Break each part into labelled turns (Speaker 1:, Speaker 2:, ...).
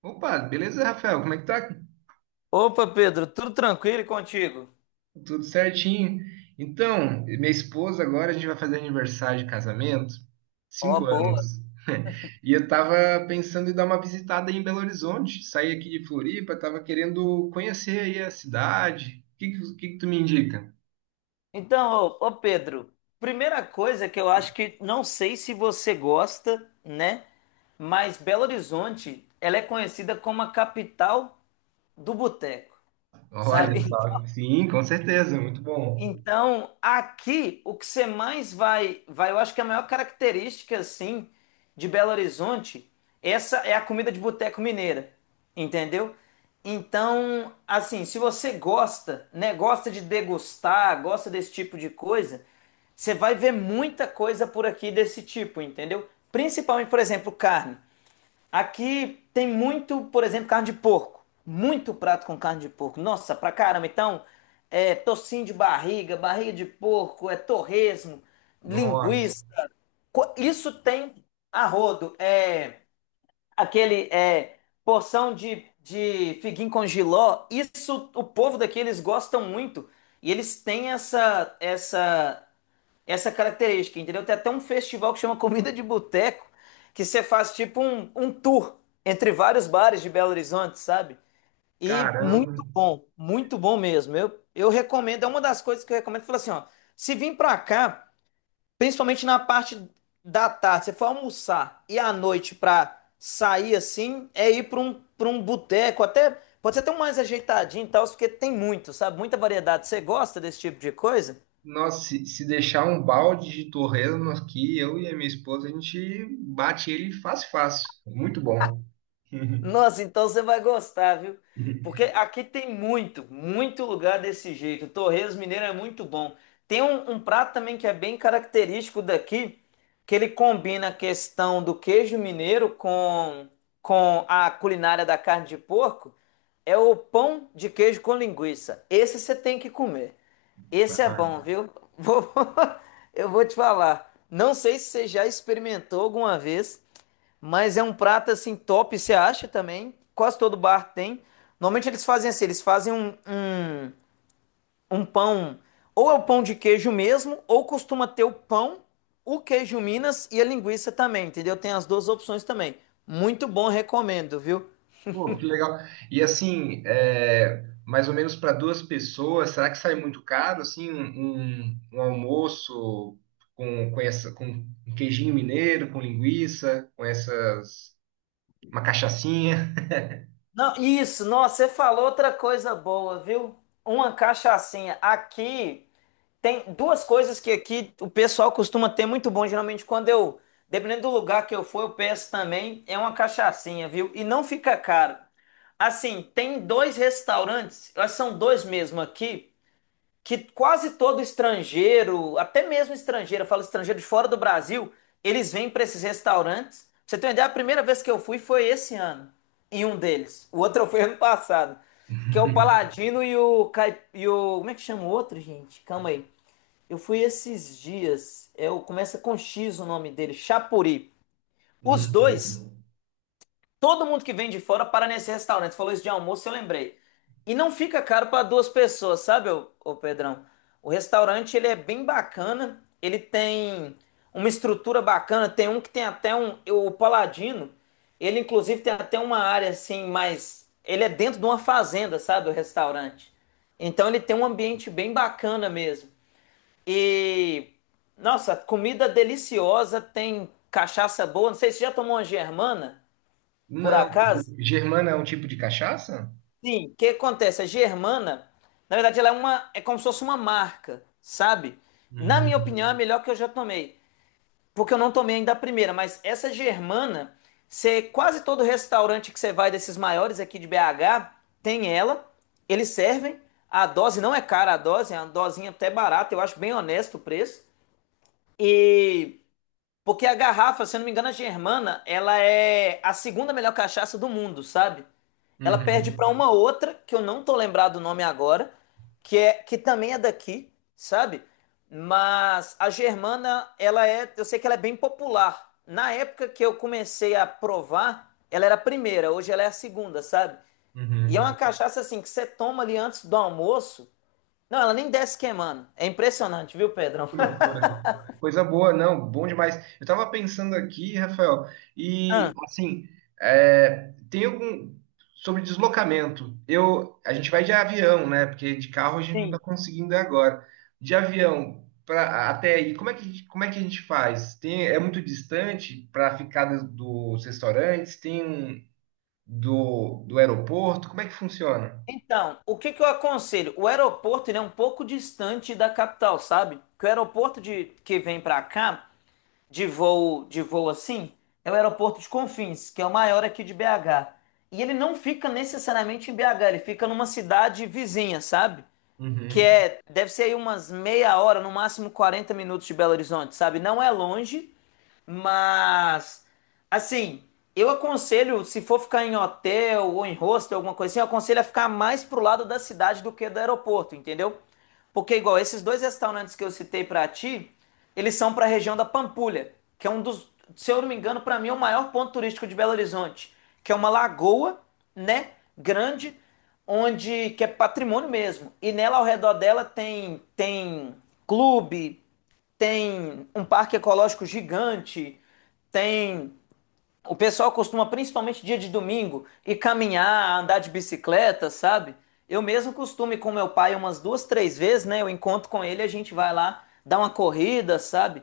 Speaker 1: Opa, beleza, Rafael? Como é que tá?
Speaker 2: Opa, Pedro, tudo tranquilo e contigo?
Speaker 1: Tudo certinho. Então, minha esposa agora a gente vai fazer aniversário de casamento,
Speaker 2: Ó,
Speaker 1: 5 anos.
Speaker 2: boa.
Speaker 1: E eu tava pensando em dar uma visitada aí em Belo Horizonte, sair aqui de Floripa, tava querendo conhecer aí a cidade. O que que tu me indica?
Speaker 2: Então, ô, Pedro, primeira coisa que eu acho que não sei se você gosta, né? Mas Belo Horizonte, ela é conhecida como a capital do boteco,
Speaker 1: Olha
Speaker 2: sabe?
Speaker 1: só, sim, com certeza, muito bom.
Speaker 2: Então, aqui o que você mais vai, eu acho que a maior característica assim de Belo Horizonte, essa é a comida de boteco mineira, entendeu? Então, assim, se você gosta, né, gosta de degustar, gosta desse tipo de coisa, você vai ver muita coisa por aqui desse tipo, entendeu? Principalmente, por exemplo, carne. Aqui tem muito, por exemplo, carne de porco. Muito prato com carne de porco. Nossa, pra caramba. Então, é tocinho de barriga, barriga de porco, é torresmo,
Speaker 1: Nossa,
Speaker 2: linguiça. Isso tem a rodo. É aquele é porção de figuinho com jiló. Isso o povo daqui eles gostam muito. E eles têm essa característica, entendeu? Tem até um festival que chama Comida de Boteco, que você faz tipo um tour entre vários bares de Belo Horizonte, sabe? E
Speaker 1: caramba.
Speaker 2: muito bom mesmo. Eu recomendo, é uma das coisas que eu recomendo, eu falo assim, ó, se vir pra cá, principalmente na parte da tarde, você for almoçar e à noite pra sair assim, é ir pra um boteco, até pode ser até um mais ajeitadinho e tal, porque tem muito, sabe? Muita variedade. Você gosta desse tipo de coisa?
Speaker 1: Nossa, se deixar um balde de torresmo aqui, eu e a minha esposa, a gente bate ele fácil, fácil. Muito bom.
Speaker 2: Nossa, então você vai gostar, viu? Porque aqui tem muito, muito lugar desse jeito. Torresmo mineiro é muito bom. Tem um prato também que é bem característico daqui, que ele combina a questão do queijo mineiro com a culinária da carne de porco. É o pão de queijo com linguiça. Esse você tem que comer. Esse é bom,
Speaker 1: Ah,
Speaker 2: viu? Vou- Eu vou te falar. Não sei se você já experimentou alguma vez, mas é um prato assim top, você acha também? Quase todo bar tem. Normalmente eles fazem assim, eles fazem um pão, ou é o pão de queijo mesmo, ou costuma ter o pão, o queijo Minas e a linguiça também, entendeu? Tem as duas opções também. Muito bom, recomendo, viu?
Speaker 1: pô, que legal. E assim, é, mais ou menos para duas pessoas, será que sai muito caro, assim, um almoço com um queijinho mineiro, com linguiça, com essas, uma cachaçinha?
Speaker 2: Não, isso, nossa, você falou outra coisa boa, viu? Uma cachaçinha. Aqui. Tem duas coisas que aqui o pessoal costuma ter muito bom. Geralmente, quando eu, dependendo do lugar que eu for, eu peço também. É uma cachaçinha, viu? E não fica caro. Assim, tem dois restaurantes, eu acho que são dois mesmo aqui, que quase todo estrangeiro, até mesmo estrangeiro, eu falo estrangeiro de fora do Brasil, eles vêm para esses restaurantes. Pra você ter uma ideia, a primeira vez que eu fui foi esse ano, em um deles. O outro foi ano passado, que é o Paladino e o, Caip... e o... Como é que chama o outro, gente? Calma aí. Eu fui esses dias, é, começa com X o nome dele, Chapuri. Os dois,
Speaker 1: Bom.
Speaker 2: todo mundo que vem de fora para nesse restaurante. Você falou isso de almoço, eu lembrei. E não fica caro para duas pessoas, sabe, ô Pedrão? O restaurante, ele é bem bacana, ele tem uma estrutura bacana, tem um que tem até um, o Paladino, ele inclusive tem até uma área assim, mais, ele é dentro de uma fazenda, sabe, o restaurante. Então ele tem um ambiente bem bacana mesmo. E nossa, comida deliciosa, tem cachaça boa. Não sei se você já tomou uma germana, por
Speaker 1: Não,
Speaker 2: acaso?
Speaker 1: germana é um tipo de cachaça?
Speaker 2: Sim, o que acontece? A germana, na verdade, ela é uma, é como se fosse uma marca, sabe? Na minha
Speaker 1: Hum.
Speaker 2: opinião, é a melhor que eu já tomei, porque eu não tomei ainda a primeira, mas essa germana, você, quase todo restaurante que você vai desses maiores aqui de BH, tem ela, eles servem. A dose não é cara, a dose é uma dosinha até barata, eu acho bem honesto o preço. E porque a garrafa, se eu não me engano, a Germana, ela é a segunda melhor cachaça do mundo, sabe? Ela perde
Speaker 1: Uhum.
Speaker 2: para uma outra, que eu não tô lembrado o nome agora, que é que também é daqui, sabe? Mas a Germana, ela é, eu sei que ela é bem popular. Na época que eu comecei a provar, ela era a primeira, hoje ela é a segunda, sabe? E é uma
Speaker 1: Uhum.
Speaker 2: cachaça assim que você toma ali antes do almoço. Não, ela nem desce queimando. É impressionante, viu, Pedrão?
Speaker 1: Que loucura. Coisa boa, não, bom demais. Eu tava pensando aqui, Rafael, e
Speaker 2: Ah,
Speaker 1: assim, é, tem algum sobre deslocamento. Eu, a gente vai de avião, né? Porque de carro a gente não tá
Speaker 2: sim.
Speaker 1: conseguindo agora. De avião para até aí, como é que a gente faz? Tem, é muito distante para ficar dos restaurantes? Tem do aeroporto? Como é que funciona?
Speaker 2: Então, o que que eu aconselho? O aeroporto, ele é um pouco distante da capital, sabe? Que o aeroporto de, que vem pra cá, de voo assim, é o aeroporto de Confins, que é o maior aqui de BH. E ele não fica necessariamente em BH, ele fica numa cidade vizinha, sabe? Que
Speaker 1: Uhum.
Speaker 2: é, deve ser aí umas meia hora, no máximo 40 minutos de Belo Horizonte, sabe? Não é longe, mas assim, eu aconselho, se for ficar em hotel ou em hostel, alguma coisa assim, eu aconselho a ficar mais pro lado da cidade do que do aeroporto, entendeu? Porque, igual, esses dois restaurantes que eu citei pra ti, eles são pra região da Pampulha, que é um dos, se eu não me engano, pra mim é o maior ponto turístico de Belo Horizonte, que é uma lagoa, né, grande, onde que é patrimônio mesmo. E nela ao redor dela tem clube, tem um parque ecológico gigante, tem o pessoal costuma, principalmente dia de domingo, ir caminhar, andar de bicicleta, sabe? Eu mesmo costumo ir com meu pai umas duas, três vezes, né? Eu encontro com ele, a gente vai lá dar uma corrida, sabe?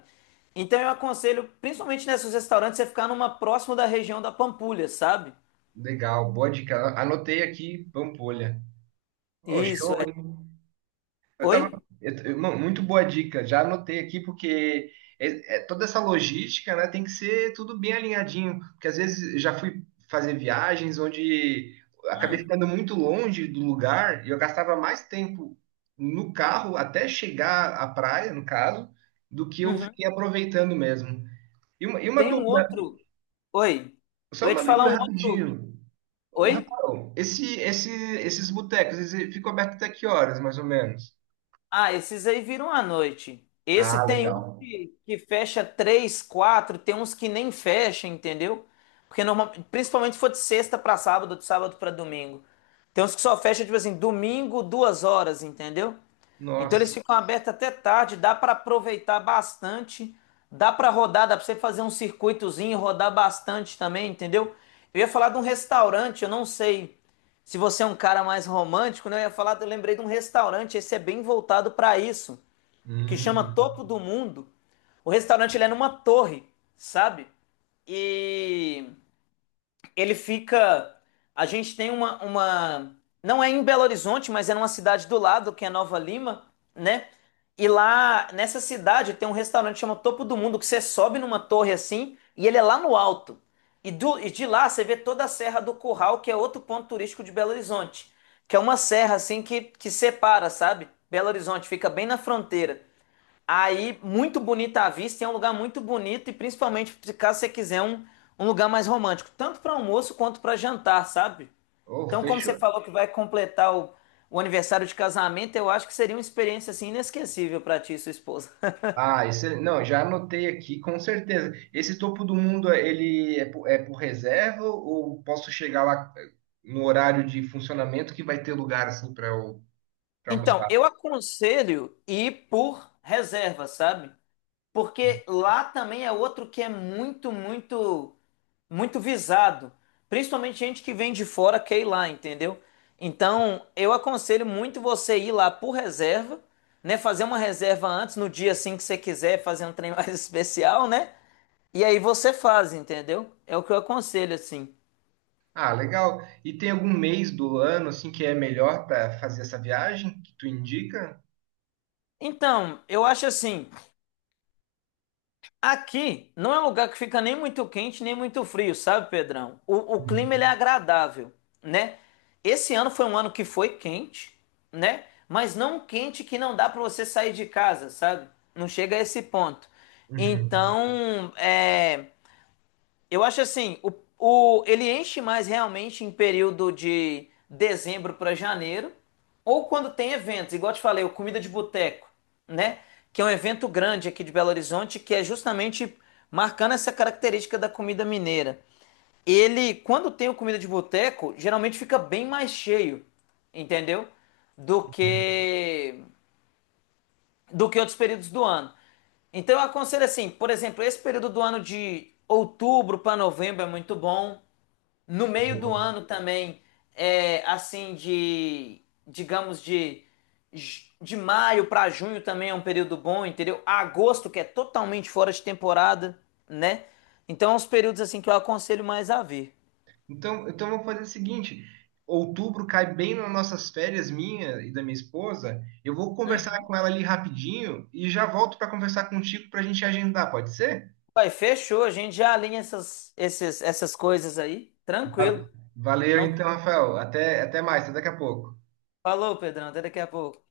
Speaker 2: Então eu aconselho, principalmente nesses restaurantes, você ficar numa próximo da região da Pampulha, sabe?
Speaker 1: Legal, boa dica. Anotei aqui, Pampolha. Oh,
Speaker 2: Isso,
Speaker 1: show,
Speaker 2: é.
Speaker 1: hein? Eu
Speaker 2: Oi?
Speaker 1: tava. Mano, muito boa dica. Já anotei aqui, porque é toda essa logística, né, tem que ser tudo bem alinhadinho. Porque às vezes eu já fui fazer viagens onde acabei
Speaker 2: Ah,
Speaker 1: ficando muito longe do lugar e eu gastava mais tempo no carro até chegar à praia, no caso, do que eu
Speaker 2: uhum.
Speaker 1: fiquei aproveitando mesmo. E uma
Speaker 2: Tem um
Speaker 1: dúvida,
Speaker 2: outro. Oi.
Speaker 1: só
Speaker 2: Eu ia te
Speaker 1: uma
Speaker 2: falar
Speaker 1: dúvida
Speaker 2: um outro.
Speaker 1: rapidinho. Ô,
Speaker 2: Oi?
Speaker 1: Rafael, esses botecos, eles ficam abertos até que horas, mais ou menos?
Speaker 2: Ah, esses aí viram à noite. Esse
Speaker 1: Ah,
Speaker 2: tem um
Speaker 1: legal.
Speaker 2: que fecha três, quatro, tem uns que nem fecha, entendeu? Porque normal, principalmente se for de sexta pra sábado, de sábado pra domingo. Tem uns que só fecha, tipo assim, domingo, 2 horas, entendeu? Então eles
Speaker 1: Nossa.
Speaker 2: ficam abertos até tarde, dá para aproveitar bastante, dá para rodar, dá para você fazer um circuitozinho e rodar bastante também, entendeu? Eu ia falar de um restaurante, eu não sei se você é um cara mais romântico, né? Eu ia falar, eu lembrei de um restaurante, esse é bem voltado para isso, que chama
Speaker 1: Hum.
Speaker 2: Topo do Mundo. O restaurante ele é numa torre, sabe? E ele fica. A gente tem uma, uma. Não é em Belo Horizonte, mas é numa cidade do lado, que é Nova Lima, né? E lá, nessa cidade, tem um restaurante que chama Topo do Mundo, que você sobe numa torre assim, e ele é lá no alto. E, e de lá você vê toda a Serra do Curral, que é outro ponto turístico de Belo Horizonte. Que é uma serra assim que separa, sabe? Belo Horizonte fica bem na fronteira. Aí, muito bonita a vista, e é um lugar muito bonito, e principalmente caso você quiser um, um lugar mais romântico, tanto para almoço quanto para jantar, sabe?
Speaker 1: Oh,
Speaker 2: Então, como você
Speaker 1: fechou.
Speaker 2: falou que vai completar o aniversário de casamento, eu acho que seria uma experiência assim inesquecível para ti e sua esposa.
Speaker 1: Ah, esse, não, já anotei aqui, com certeza. Esse topo do mundo, ele é por, é por reserva ou posso chegar lá no horário de funcionamento que vai ter lugar assim para eu para
Speaker 2: Então,
Speaker 1: almoçar?
Speaker 2: eu aconselho ir por reserva, sabe? Porque lá também é outro que é muito, muito muito visado, principalmente gente que vem de fora quer ir lá, entendeu? Então, eu aconselho muito você ir lá por reserva, né, fazer uma reserva antes no dia assim que você quiser, fazer um trem mais especial, né? E aí você faz, entendeu? É o que eu aconselho assim.
Speaker 1: Ah, legal. E tem algum mês do ano assim que é melhor para fazer essa viagem que tu indica?
Speaker 2: Então, eu acho assim, aqui não é um lugar que fica nem muito quente nem muito frio, sabe, Pedrão? O clima ele é
Speaker 1: Uhum.
Speaker 2: agradável, né? Esse ano foi um ano que foi quente, né? Mas não um quente que não dá para você sair de casa, sabe? Não chega a esse ponto.
Speaker 1: Uhum.
Speaker 2: Então, é. Eu acho assim, ele enche mais realmente em período de dezembro para janeiro, ou quando tem eventos, igual eu te falei, o Comida de Boteco, né? Que é um evento grande aqui de Belo Horizonte, que é justamente marcando essa característica da comida mineira. Ele, quando tem o Comida de Boteco, geralmente fica bem mais cheio, entendeu? Do
Speaker 1: Uhum.
Speaker 2: que, do que outros períodos do ano. Então eu aconselho assim, por exemplo, esse período do ano de outubro para novembro é muito bom. No meio do
Speaker 1: Boa.
Speaker 2: ano também, é, assim, de, digamos, de maio para junho também é um período bom, entendeu? Agosto, que é totalmente fora de temporada, né? Então, é uns períodos, assim, que eu aconselho mais a ver.
Speaker 1: Então, então vamos fazer o seguinte: outubro cai bem nas nossas férias, minha e da minha esposa. Eu vou conversar
Speaker 2: Hum.
Speaker 1: com ela ali rapidinho e já volto para conversar contigo para a gente agendar, pode ser?
Speaker 2: Vai, fechou, a gente já alinha essas, esses, essas coisas aí, tranquilo.
Speaker 1: Valeu, Valeu,
Speaker 2: Então,
Speaker 1: então, Rafael. Até mais, até daqui a pouco.
Speaker 2: falou, Pedrão, até daqui a pouco.